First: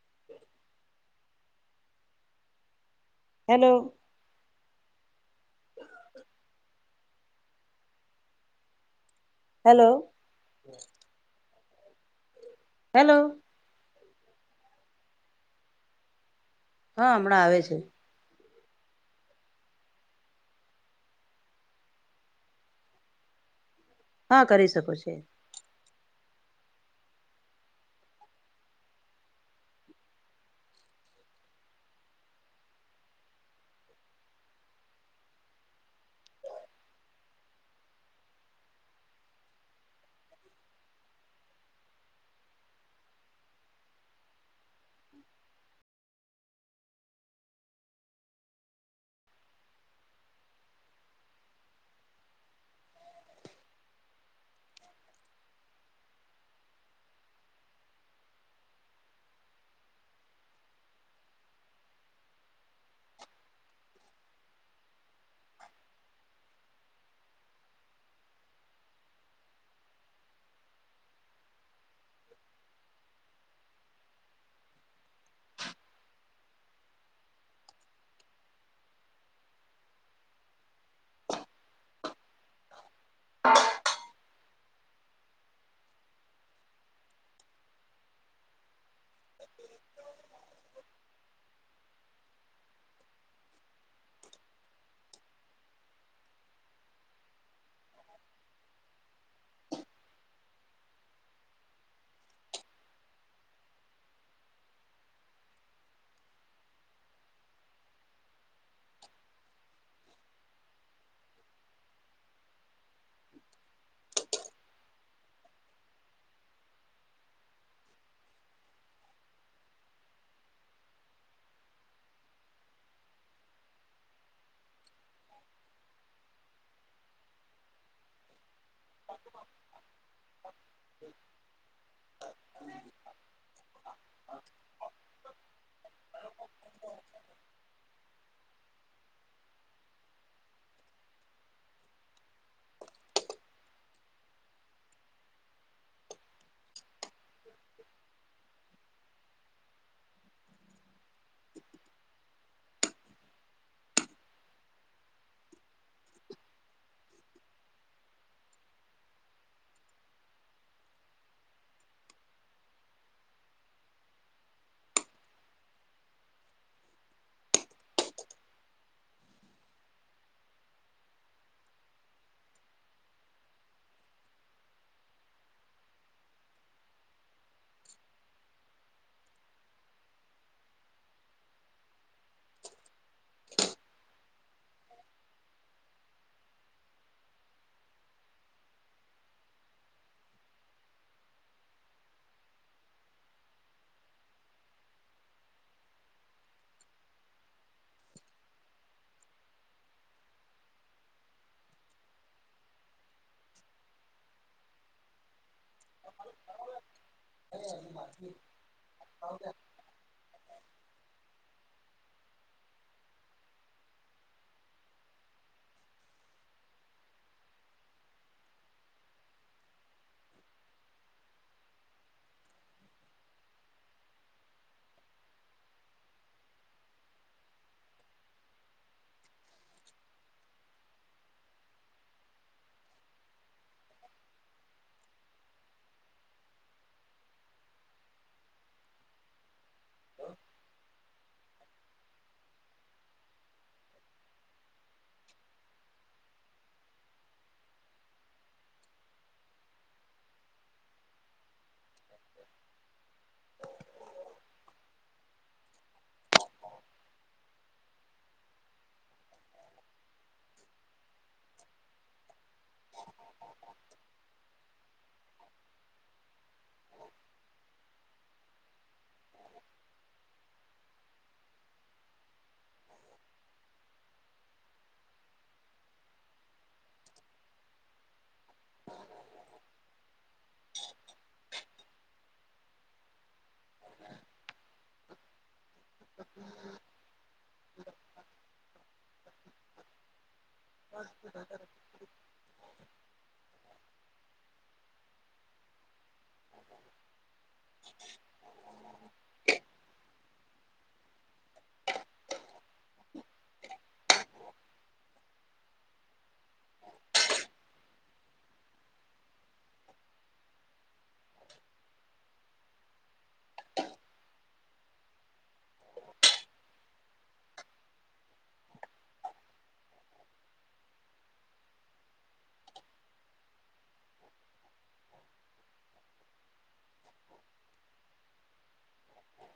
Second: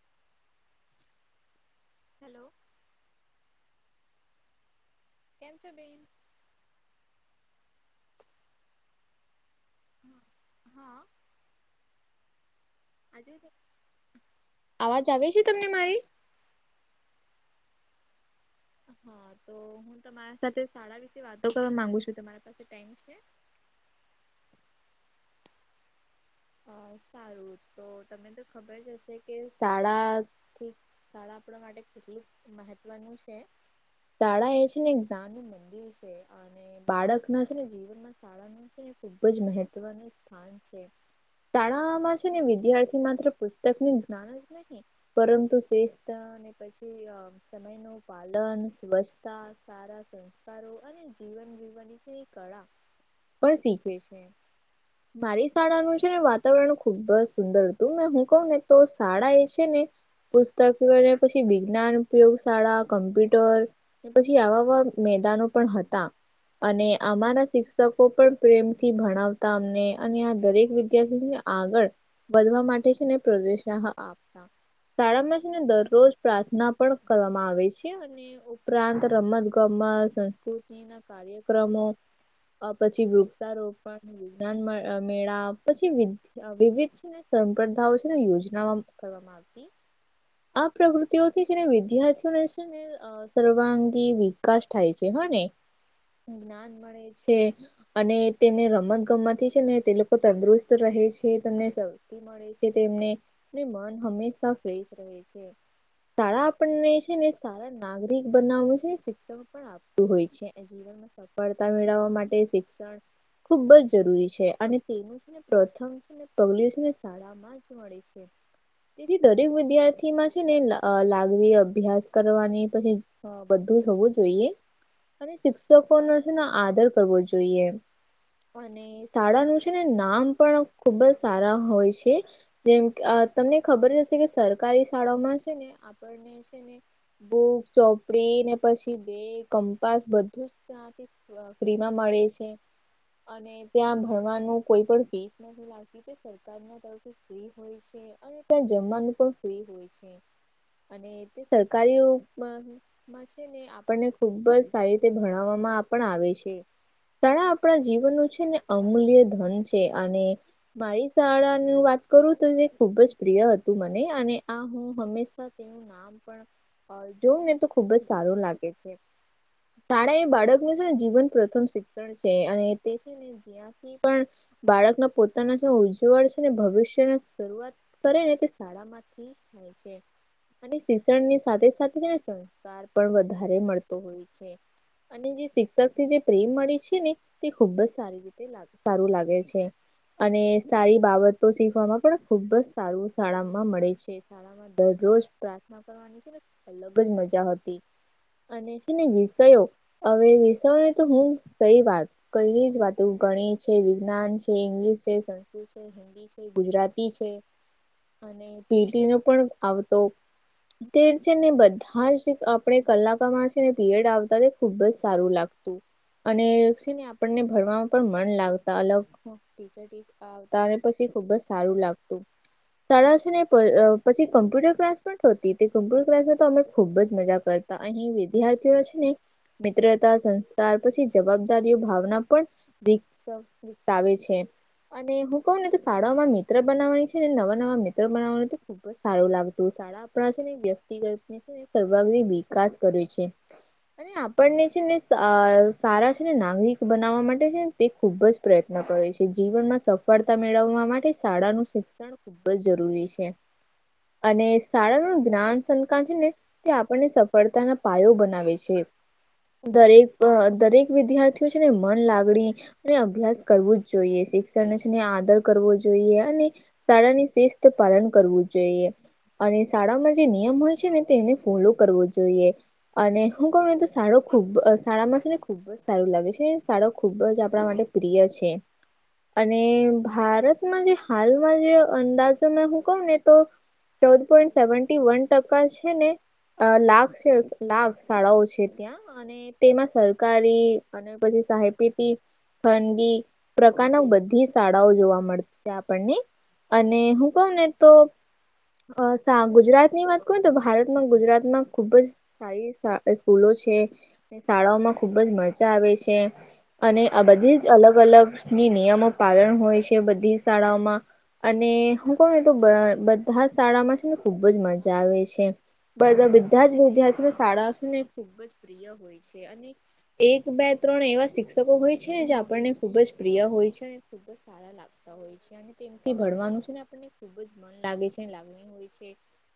[inaudible] Hello hello કેમ છો બેન હેલો હા હેલો અવાજ આવે છે તમને મારી હા હમણાં આવે છે. હા તો હું તમારા સાથે શાળા વિશે વાતો કરવા માંગુ છું તમારી પાસે ટાઈમ છે. હા કરી શકો છો. અ સારું તો ત તો ખબર જ હશે કે શાળાથી શાળા આપણા માટે કેટલી મહત્વનું છે શાળા એ છે ને જ્ઞાન નું મંદિર છે. અને બાળક નું છે ને જીવનમાં શાળાનું ખુબ જ મહત્વનું સ્થાન છે. શાળામાં છે ને વિદ્યાર્થી માત્ર પુસ્તકની જ્ઞાન જ નહી પરંતુ શિસ્ત અને [inaudible] સમય નું પાલન સ્વચ્છતા સારા સંસ્કારો અને જીવ કળા પણ શીખે છે મારી શાળા નુજ વાતાવરણ ખુબ સુંદર હતું મે હું કહું ને તો શાળા એ છે ને પુસ્તક મેળવ્યા પછી વિજ્ઞાન ઉપયોગ શાળા કમ્પ્યુટર પછી આવાવા મેદાનો પણ હતા અને આમારા શિક્ષકો પણ પ્રેમથી ભણાવતા અમને અને આ દરેક વિ વિદ્યાર્થીને આગળ વધવા માટે છે ને [inaudible] આપતા. શાળામાં છે ને દરરોજ પ્રાર્થના પણ કરવામાં આવે છે અને ઉપરાંત રમત ગમત રુચિ ના કાર્યક્રમો અ પછી વૃક્ષારોપણ [unintelligible] મેળાપ પછી વિ વિવિધ છે સંપ્રદાઓ છે ને યોજના કરવામાં આવતી. આ પ્રવૃતિઓથી છેને વિદ્યાર્થીઓ ને છેને અ સર્વાંગી વિકાસ થાય છે હ ને જ્ઞાન મળે છે અને તેને રમત ગમત થી છે ને તે લોકો તંદુરસ્ત રહે છે તમને શક્તિ મળે છે તેમને ને મન હંમેશા ફ્રેશ રહે છે. શાળા આપણને છે ને સારા નાગરિક બનાવવાનું છે શિક્ષણ પણ આપ હોય છે એ શિવાય સફળતા મેળવવા માટે શિક્ષણ ખુબ જ જરૂરી છે અને તેનું પ્રથમ છે ને [unintelligible] છેને શાળામાં જ મળે છે. તેથી દરેક વિદ્યાર્થીમાં છે ને અ લાગણી અભ્યાસ કરવાની પછી હ બધું જ હોવું જોઈએ અને શિક્ષકો નો છે ને આદર કરવો જોઈએ અને શાળા નું છે ને નામ પણ ખુબ જ સારા હોય છે. જેમ અ તમને ખબર જ હશે કે સરકારી શાળાઓમાં છે ને આપણને ને બૂક ચોપડી ને પછી બે કંપાસ બધું જ ત્યાથી ફ્રીમાં મળે છે. અને ત્યાં ભણવા નુ કોઈ પણ ફીસ નથી લાગતી કે [unintelligible] ફી હોય છે અને ત્યાં જમવાનું પણ ફ્રી હોય છે. અને તે સરકારી [unintelligible] આપને ખુબ જ સારી રીતે ભણવામાં પણ આવે છે. કળા આપણ જીવનનુ છે ને અમૂલ્ય ધન છે અને મારી શાળાનું વાત કરું તો, તે ખુબ જ પ્રિય હતું, મને અને આ હું હંમેશા નામ પણ જોવ ને તો ખુબ જ સારું લાગે છે. તારા એ બાળકનું છે ને, જીવન પ્રથમ શિક્ષણ છે, અને તે છે ને. થી પણ. બાળકના પોતાના જે ઉજવળ છે ને, ભવિષ્યની શરૂઆત કરે ને તે શળા થી થાય છે. અને શિક્ષણની સાથે સાથે તેને સંસ્કાર પણ વધારે મળતો હોય છે. અને જે શિક્ષક થી જે પ્રેમ મળે છે ને, તે ખુબ જ સારી રીતે સારું લાગે છે. અને સારી બાબતો શીખવામાં પણ ખુબ જ સારું શાળામાં મળે છે. શળામાં દરરોજ પ્રાર્થના કરવાની છે ને, અલગ જ મજા હતી. ને વિષયો? હવે વિષવની તો હું કઈ વાત કઈ જ વાતો ગણીત છે, વિજ્ઞાન ઇંગ્લીશ છે, સંસ્કૃ હિન્દી છે, ગુજરાતી છે, અને પીટી નો પણ આવતો. છે ને, બધા જ આપણે કલાકામાં છે ને, પીરિયડ આવતા ખુબ જ સારું લાગતું. અનેને આપણને ભરવામાં પણ મન લાગતા અલગ ટીચર આવતાને, પછી ખુબ જ સારું લાગતું. શાળા ને, પછી કમ્પ્યુટર ક્લાસ પણ થતી તે, ક કોમ્પ્યુટર ક્લાસમાં તો અમે ખુબ જ મજા કરતી. અહીં વિદ્યાર્થીઓ છે ને. મિત્રતા સંસ્કાર પછી જવાબદારીઓ ભાવના પણ વ વિકસાવે છે. અને હું કહું ને, શાળાઓમાં મિત્ર છે ને, નવા-નવા મિત્રો તો ખબ ખ સારું લાગતું શાળા આપણા છે ને, વ્યક્તિત સર્ વિકાસ કરે છે. અને આપણને છે ને, સારા છે ને, નાગરિક બનાવવા માટે છે ને, તે ખુબ જ પ્રયત્ન કરે છે. જીવન માં સફળતા મેળવવા માટે શાળા શ શું ખૂબ જ જરૂરી છે? અને શાળાનું જ્ઞાન. ને તે આપણને સફળતાના પાયો બનાવે છે. દરેક દરેક વિદ્યાર્થીઓ છે ને, મન લાગડી અને અભ્યાસ કરવું જો જોઈ શિક્ષણને આદર કરવો જોઈએ, અને શાળાની શિસ્ત પાલન કરવું જોઈએ, અને શાળામાં જે નિયમ હોય છે ને, તેને ફોલો કરવો જોઈએ. અને હું કોને તો સારો ખુબ સારા માસ ને ખુબ ખ જ સારું લાગે છે, શાડો ખુબ જ આપણા માટે પ્રિય છે. હ. અને ભારતમાં જે હાલમાં જે અંદાજોમાં હું કહું ને તો. ચૌદ પોઈન્ટ સેવી વન ટકા છે ને. લાખ છે, લાખ શાળાઓ છે, ત્યાં અને તેમાં સરકારી અને પછી સાહેપીટી ફનગી પ્રકારના બધી શાળાઓ જોવા મળતી આપણને. અને હું કઉ ને તો. અ સાા ગુજરાત ની વાત કરું તો, ભારતમાં ગુજરાતમાં ખુબ જ સારી સ્કૂલો છે. શાળાઓમાં ખૂબ જ મજા આવે છે, આ બધી જ અલગ ની નિયમો પાલન હોય છે, બધી શાળાઓમાં. અને હું કોણ તો બધા શાળામાં છે ને, ખુબ જ મજા આવે છે. બ બધા જ વિદ્યાર્થીને શાળા ખુબ જ પ્રિય હોય. એક બે-ત્રણ એવા હોય છે, જે આપણને ખુબ જ બીયા હોય છે અને ખુબ જ સારા લાગે છે. [inaudible] તે ભણવાનું છે ને આપણને ખુબ જ મન લાગે છે ને લાગણી હોય છે.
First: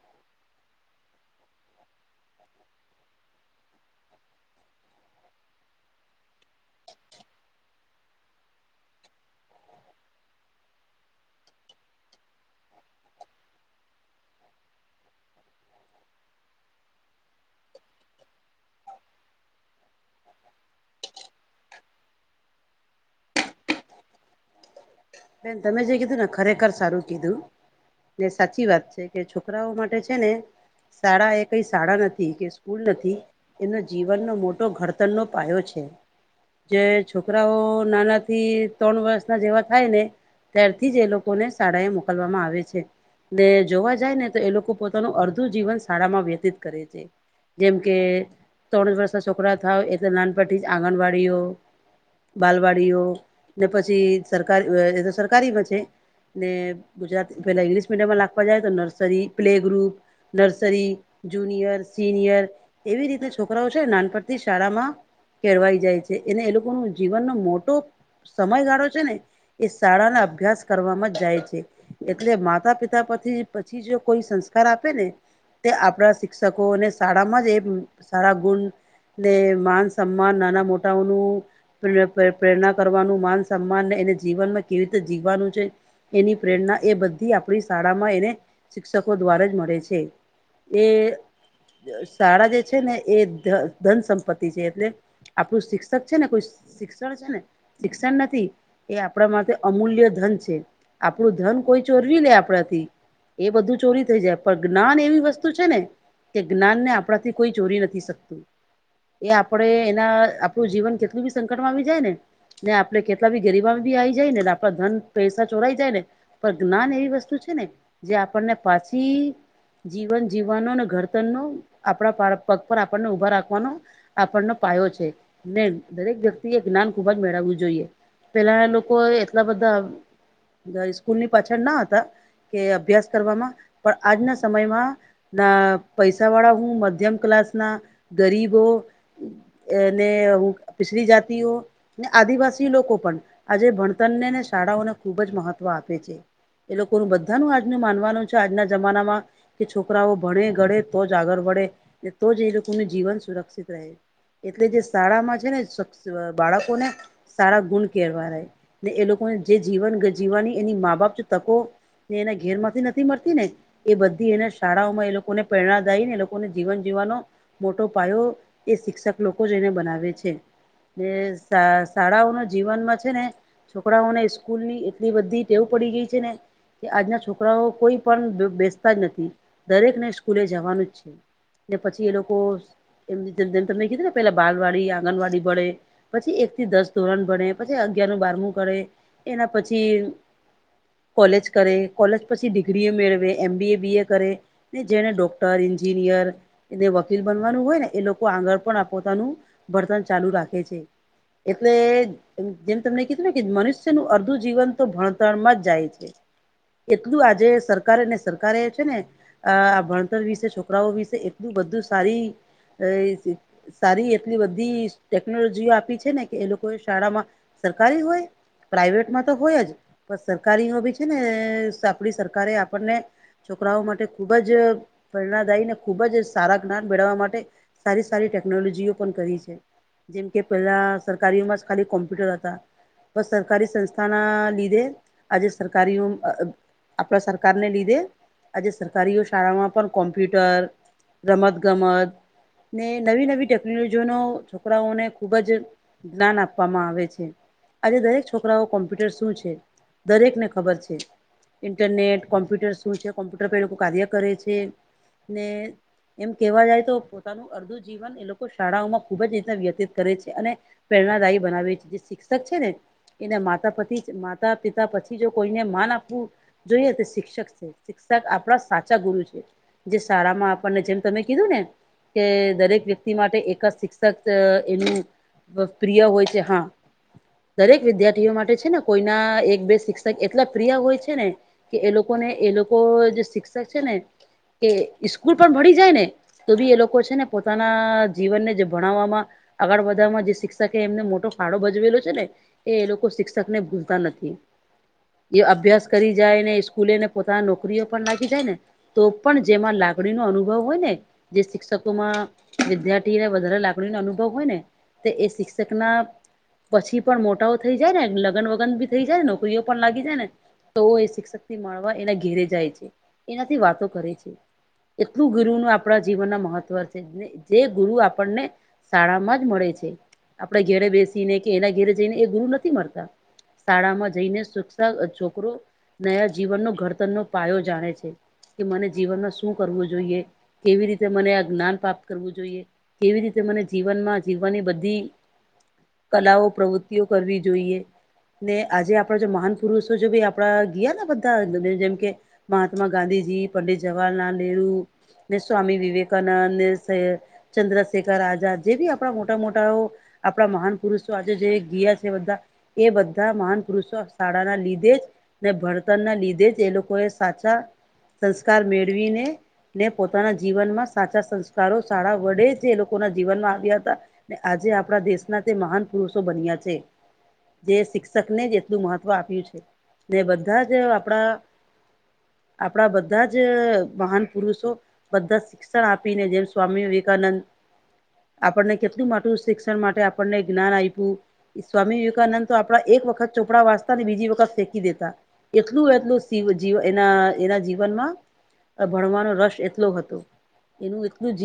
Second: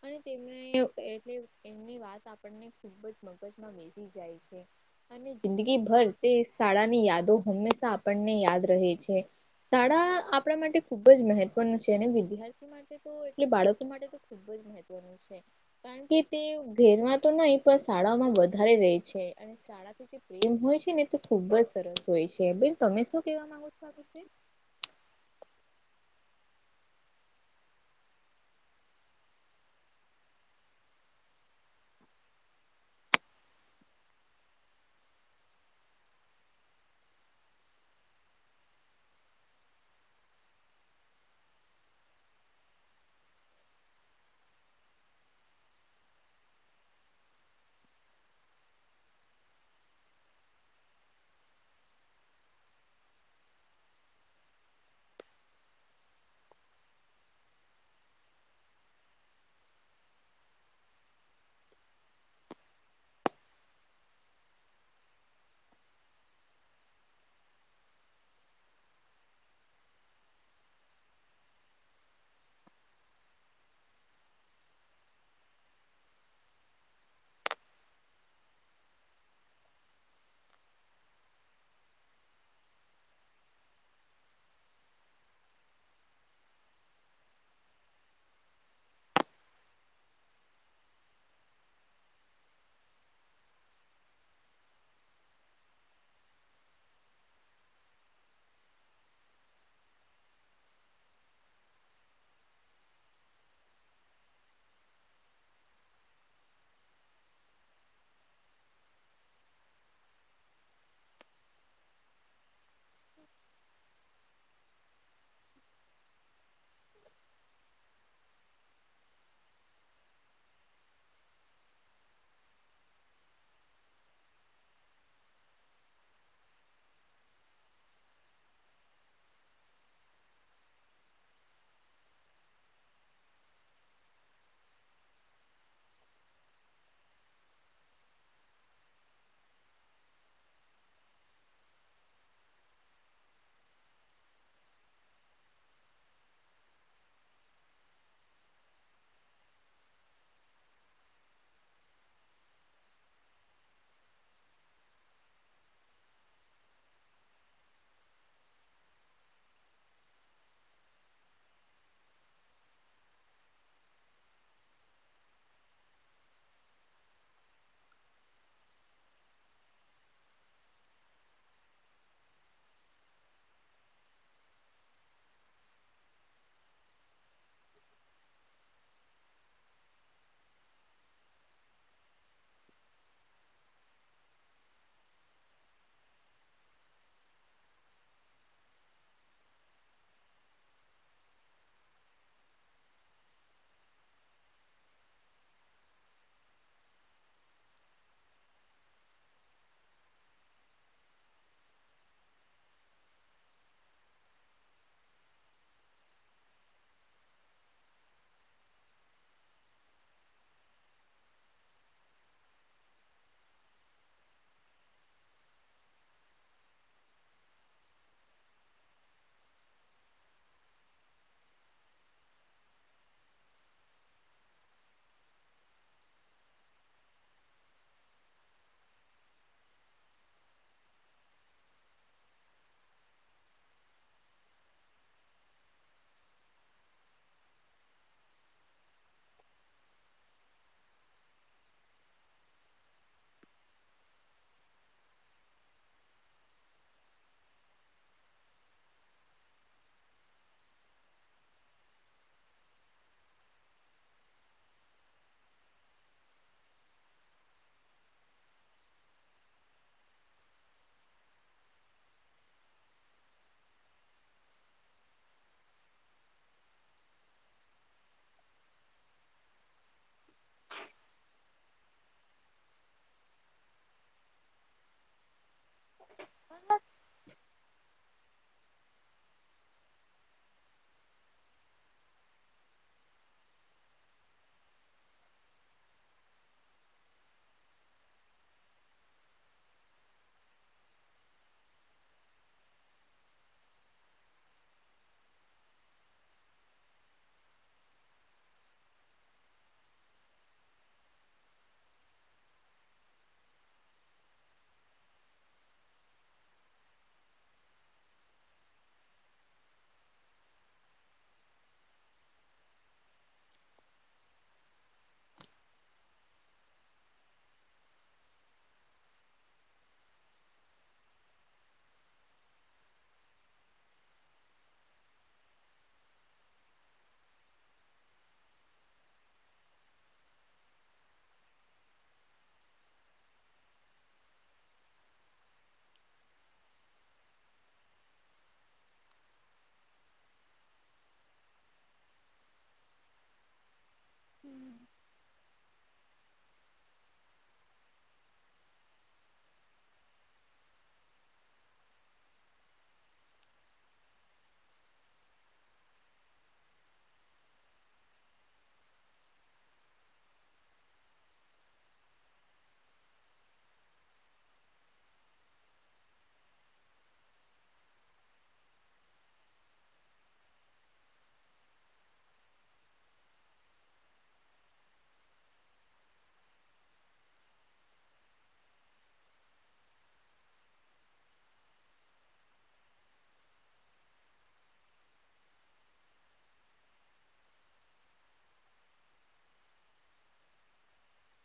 અને તેમને એમની એમની વાત આપણને ખુબ જ [inaudible] [inaudible] બેસી જાય છે. અને જિંદગી ભર તે શાળાની યાદો હંમેશા આપણને યાદ રહે છે શાળા આપણે માટે ખુબ જ મહત્વનું છે ને વિદ્યાર્થી માટે [inaudible] એટલે બાળકો માટે તો ખુબ જ મહત્વનું કાણ કે તે ઘેરમાં તો નઈ પણ શાળામાં વધારે રેય છે [inaudible] [inaudible] હોય છે ને ખુબ જ સરસ હોય છે બેન તમે શું કેવા માંગો છો [inaudible] બેન તમે જે કીધું ને ખરેખર સારું કીધું. તે સાચી વાત છે કે છોકરાઓ માટે છે ને શાળા એ કઈ શાળા નથી કે સ્કૂલ નથી એનો જીવનનો મોટો ઘડતરનો પાયો છે. જે છોકરાઓ નાના થી તણ વર્ષના જેવા થાય ને. ત્યારથી જ એ લોકોને શાળા એ મોકલવામાં આવે છે. ને જોવા જાય ને તો એ લોકો પોતાનું અર્ધું જીવન શાળામાં વ્યતીત કરે છે. જેમ કે તણ વર્ષના છોકરા થાવ એટલે નાનપનથી જ આંગણવાડીઓ બાલવાડીઓ ને પછી સરકારી એ તો સરકારીમાં છે. ને ગુજરાતી પેલા ઈંગ્લિશ મીડિયમમાં લાખવા જાય તો nursery play group nursery junior senior એવી રીતે છોકરાઓ છેને નાનપણથી જ શારામાં કેળવાઈ જાય છે એને એ લોકોનો જીવનનો મોટો સમયગારો છે ને એ શાળાના અભ્યાસ કરવામાં જાય છે. એટલે માતા પિતા પછી પછી જો કોઈ સંસ્કાર આપે ને તે આપણા શિક્ષકોને શાળામાં જ એ સારા ગુન ને માન સમ્માન નાના મોટાઓનું પ્રે પ્રેરણા કરવાનું માન સન્માનને એને જીવનમાં કેવી રીતે જીવવાનું છે. એની પ્રેરણા એ બધી આપડી શાળામાં એને શિક્ષકો દ્વારા જ મળે છે. એ શાળા જે છે ને એ ધ ધન સંપત્તિ છે એટલે આપડુ શિક્ષક છે ને કોઈ શિક્ષણ છે ને શિક્ષણ નથી એ આપડા માટે અમૂલ્ય ધન છે આપડુ ધન કોઈ ચોરવી લે આપડાથી એ બધું ચોરી થઈ જાય પણ જ્ઞાન એવી વસ્તુ છે ને જે જ્ઞાનને આપડાથી કોઈ ચોરી નથી શકતું. એ આપડે એના આપડુ જીવન કેટલું બી સંકટમાં આવી જાય ને. ને આપડે કેટલા બી ગરીબાઈમા બી આવી જાય ને [unintelligible] બધન પૈસા ચોરાઈ જાય ને પણ જ્ઞાન એવી વસ્તુ છે ને જે આપણને પાછી જીવન જીવવાનો અને ઘડતરનો આપડા પર પગ પર આપણને ઉભા રાખવાનો આપણનો પાયો છે ને દરેક વ્યક્તિ એ જ્ઞાન ખૂબ જ મેળવવું જોઈએ. પેલાના લોકો એટલા બધા [unintelligible] સ્કૂલની પાછળ ના હતા કે અભ્યાસ કરવામાં પણ આજના સમયમાં ના પૈસા વાળા હું મધ્યમ ક્લાસના ગરીબ હો એને ઉં પિછલી જાતિઓ ને લોકો આદિવાસી લોકો પણ આજે ભણ તરને ને શાળાઓને ખૂબ જ મહત્વ આપે છે. એ લોકોનુ બધાનુ આજનુ માનવાનુ છે આજના જમાનામા કે છોકરાઓ ભણે ગડે તો જ આગળ વળે. ને તો જ એ લોકોનું જીવન સુરક્ષિત રહે. એટલે જે શાળામાં છે ને [unintelligible] બાળકોને સારા ગુણ કહેવાય. ને એ લોકોને જે જીવન જીવાની એની મા બાપ જો તકો ને એના ઘેરમાંથી નથી મળતી ને. એ બધી એને શાળાઓમાં એ લોકોને પ્રેરણાદાયી એ લોકોને જીવન જીવવાનો મોટો પાયો એ શિક્ષક લોકો જ એને બનાવે છે. ને શા શાળાઓનો જીવનમાં છે ને છોકરાઓને સ્કૂલની એટલી બધી ટેવ પડી ગઈ છે ને કે આજના છોકરાઓ કોઈ પણ બ બેસતા જ નથી. દરેકને સ્કૂલે જવાનું જ છે. ને પછી એ લોકો એમ જેમ મેં તમને કીધું ને પેલા બાલવાડી, આંગણવાડી ભળે. પછી એક થી દસ ધોરણ ભણે, પછી અગીયારમું બારમું કરે એના પછી કોલેજ કરે, કોલેજ પછી ડિગ્રીએ મેળવે એમબીએ બીએ કરે. કે જેને ડોક્ટર, એન્જિનિયર એને વકીલ બનવાનું હોય ને એ લોકો આગળ પણ આ પોતાનું ભણતર ચાલુ રાખે છે. એટલે જેમ તમને કીધુ ને કે મનુષ્યનું અર્ધુ જીવન તો ભણતરણમાં જ જાય છે. એટલુ આજે સરકારે ને સરકારે છે ને આ ભણતર વિશે છોકરાઓ વિશે એટલુ બધુ સારી એ સારી એટલી બધી ટેકનોલોજી આપી છે ને કે એ લોકોએ શાળામાં [inaudible] હોય. પ્રાઈવેટમાં તો હોય જ. પણ સરકારીમાં બી છે ને આપડી સરકારે આપણને છોકરાઓ માટે ખૂબ જ પ્રેરણાદાયી ને ખૂબ જ સારા જ્ઞાન મેળવવા માટે સારી સારી ટેકનોલોજીઓ પણ કરી છે. જેમ કે પહેલા સરકારીઓમાં જ ખાલી કોમ્પ્યુટર હતા. પણ સરકારી સંસ્થાના લીધે આજે સરકારીઓ આપણા સરકારને લીધે આજે સરકારીઓ શાળામાં પણ કોમ્પ્યુટર રમત ગમતને, નવી નવી ટેકનોલોજીનો છોકરાઓને ખૂબ જ જ્ઞાન આપવામાં આવે છે. આજે દરેક છોકરાઓ કોમ્પ્યુટર શું છે? દરેકને ખબર છે. ઇન્ટરનેટ કોમ્પ્યુટર શું છે, કોમ્પ્યુટર પર એ લોકો કાર્ય કરે છે. ને એમ કહેવા જાય તો પોતાનું અર્ધું જીવન એ લોકો શાળાઓમાં ખૂબ જ રીતના વ્યતીત કરે છે. અને પ્રેરણાદાયી બનાવે છે. જે શિક્ષ તક છે ને એને માતા પતિ માતા પિતા પછી જો કોઈને માન આપવું જોઈએ તે શિક્ષક છે. શિક્ષક આપણા સાચા ગુરુ છે. જે શાળામાં આપણને જેમ તમે કીધું ને કે દરેક વ્યક્તિ માટે એકાદ શિક્ષક એનું પ્રિય હોય છે. હા દરેક વિદ્યાર્થીઓ માટે છે ને કોઈના એક બે શિક્ષક એટલા પ્રિય હોય છે ને. કે એ લોકોને એ લોકો જે શિક્ષક છે ને કે સ્કૂલ પણ ભળી જાય ને તો બી એ લોકો છે ને પોતાના જીવનને જે ભણાવવામાં આગળ વધવામાં જે શિક્ષક એમને મોટો ફાળો ભજ જવેલો છે ને. એ એ લોકો શિક્ષકને ભૂલતા નથી. એ અભ્યાસ કરી જાયને સ્કૂલેને પોતાના નોકરીઓ પણ લાગી જાય ને તો પણ જેમાં લાગણીનો અનુભવ હોય ને જે શિક્ષકોમાં વિદ્યાર્થીને વધારે લાગણીનો અનુભવ હોય ને તે એ શિક્ષકના પછી પણ મોટાઓ થઈ જાય ને, લગ્ન વગન ભી થઈ જાય ને, નોકરીઓ પણ લાગી જાય ને. તો એ શિક્ષક થી મળવા એના ઘેરે જાય છે, એનાથી વાતો કરે છે. એટલું ગુરુનું આપણા જીવનના મહત્વ છે. જે ગુરુ આપણને શાળામાં જ મળે છે, આપણે ઘેરે બેસીને. એના ઘેરે જઈને, એ ગુરુ નથી મળતા. શાળામાં જઈને શિક્ષ છોકરો નયા જીવનનો ઘડતર નો પાયો જાણે છે. મને શું કરવું જોઈએ? કેવી રીતે મને આ જ્ઞાન પ્રાપ્ત કરવું જોઈએ, કેવી રીતે મને જીવનમાં જીવવાની બધી કલાઓ પ્રવૃત્તિઓ કરવી જોઈએ. ને આજે આપડા જો મહાન પુરુષો જો ભી આપડા ગયા, બધા જેમ કે મહાત્મા ગાંધીજી, પંડિત જવાહરલાાલલ નહેરુ. સ્વામી વિવેકાનંદ. ચંદ્રશેખર આા જે આપણા મોટા મહાન પુરુષો આજે જે ગયા છે, બધા એ બધા મહાન પુરુષો શાળાના લીધે જ. ને ભણતરના લીધે જ એ લોકો એ સાચા સંસ્કાર મેળવીને ને પોતાના જીવનમાં સાચા સંસ્કારો સળા વડે જે લોકોના જીવનમાં આવ્યા હતા. ને આજે આપણા દેશના તે મહાન પુરુષો બન્યા છે. જે શિક્ષક ને જ એટલું મહત્વ આપ્યું છે ને, બધા જ આપણા બધા જ પુરુષો બધા શિક્ષણ આપીને, જેમ સ્વામી વિવેકાનંદ. આપણને કેટલું મોટું શિક્ષણ માટે આપણને જ્ઞાન આપ્યું. સ્વામી વિવેકાનંદ તો આપડા એક વખત ચોપડા વાંચતા બીજી વખત ફેંકી દેતા. એટલું જ એના જીવનમાં. રસ એટલો હતો, એનું એટલું